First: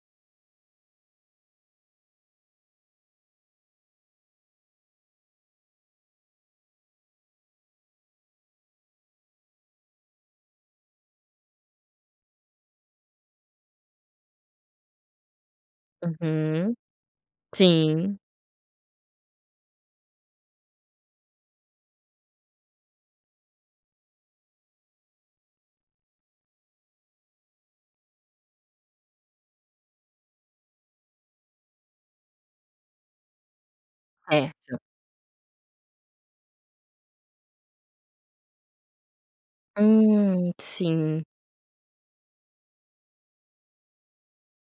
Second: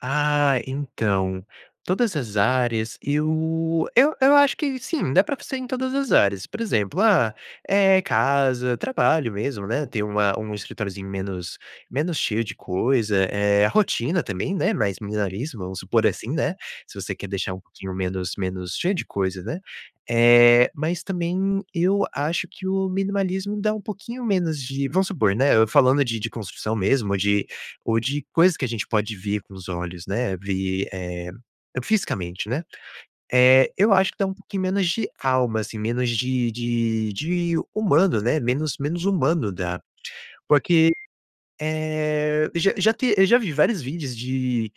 Ah, então, todas as áreas eu eu eu acho que sim, dá para fazer em todas as áreas, por exemplo, ah, eh, casa, trabalho mesmo, né, tem uma um escritóriozinho menos menos cheio de coisa, eh, a rotina também, né, mais minimalismo, vamos supor assim, né, Uhum. se você quer deixar um pouquinho Sim. menos menos cheio de coisa, né. Eh, mas também eu acho que o minimalismo dá um pouquinho menos de vamos supor, né, eu falando de de construção mesmo ou de ou de coisa que a gente pode ver com os olhos, né, ver, eh, fisicamente, né. Eh, eu acho que dá um É. pouquinho [unintelligible] menos de alma, assim, menos de de de humano, né, menos menos humano da Hum, porque, sim. eh, já já te eu já vi vários vídeos de,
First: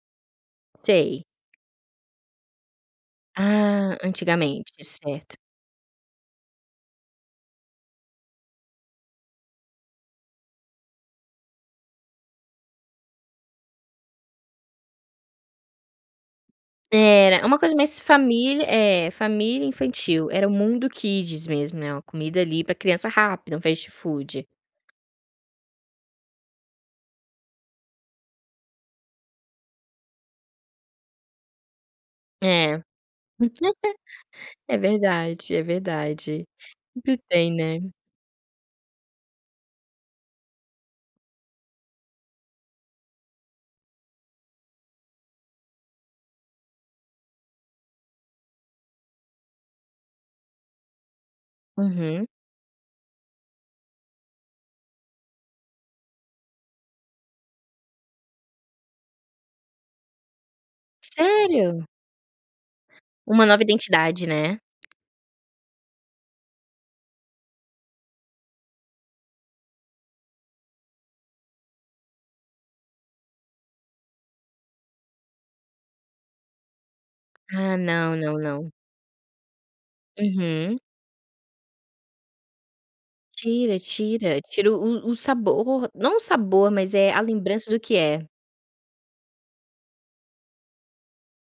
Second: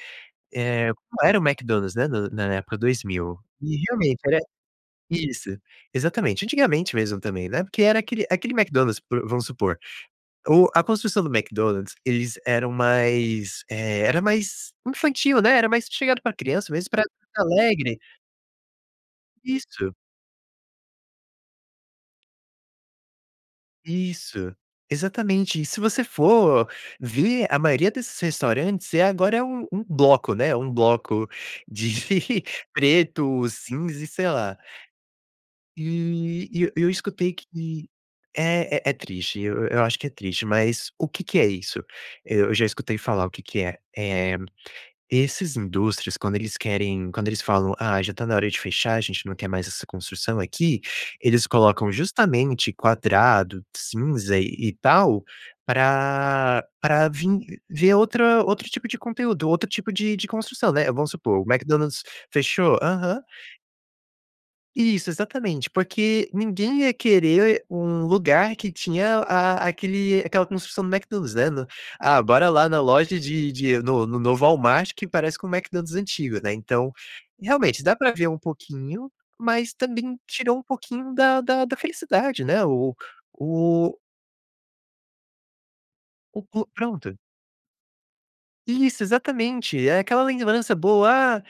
eh, Sei. qual era o McDonald's, né, na na época 2000 e Ah, realmente era antigamente, certo. isso, exatamente. Antigamente mesmo também, né, porque era aquele aquele McDonald's vamos supor, o a construção do McDonald's, eles eram mais, eh, era mais infantil, né, era mais chegado para criança mesmo, para Era. É uma coisa alegre mais família é, família Isso. infantil, era o mundo kids mesmo, né, uma comida ali para criança, rápida, um fast food. Isso, exatamente. E se você for ver, a maioria desses restaurantes é agora, é um um bloco, né, um bloco de É. preto, cinza e sei lá. É verdade, é verdade. E e eu eu Tudo escutei tem, que né. é é é triste, eu eu acho que é triste, mas o que que é isso? Eu já escutei falar o que que é. Eh, esses indústrias, quando eles querem quando eles falam: "Ah, já está na hora de fechar, a gente não quer mais essa construção aqui". Eles colocam Uhum. justamente quadrado, cinza e e tal, para para vim ver outra outro tipo de conteúdo, outro tipo de de construção, né. Vamos supor, o Sério? McDonald's fechou aham. Uma nova identidade, né. Isso, exatamente. Porque ninguém ia querer um lugar que tinha a aquele aquela construção do McDonald's, né, no "Ah, bora lá na loja de de no no novo Walmart que parece com o McDonald's antigo", né, então, Ah, realmente dá para não, ver não, um não. pouquinho, mas também tirou um Uhum. pouquinho da da da felicidade né, o Tira, o tira. Tira o o o sabor. Não o o plu sabor, mas, eh, pronto. a lembrança do que é. Isso, exatamente. É aquela lembrança boa: "Ah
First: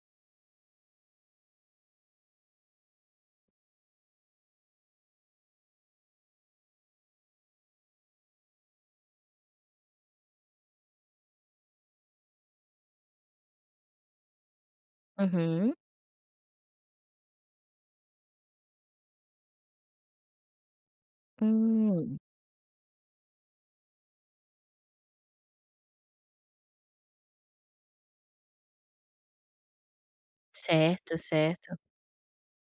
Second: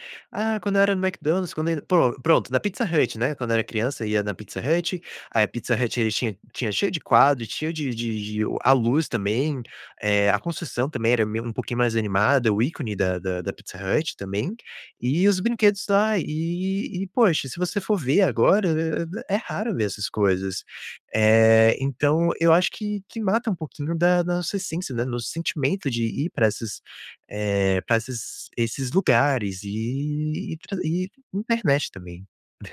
ah, quando eu era no Mcdonald's, quando ainda" Pro pronto, na Pizza Hut, né, quando eu era criança ia na Pizza Hut, aí a Pizza Hut, ele tinha tinha cheio de quadro, cheio de de de o a luz também, eh, a construção também era meio um pouquinho mais animada, o ícone da da da Pizza Hut também e os Uhum. brinquedos lá. E e poxa, se você for ver agora, eh eh eh, é raro ver essas coisas. Eh, Hum. então eu acho que que mata um pouquinho da da nossa essência, né, no sentimento de ir para essas, eh, para essas esses lugares, e e tra e Certo, certo. internet também.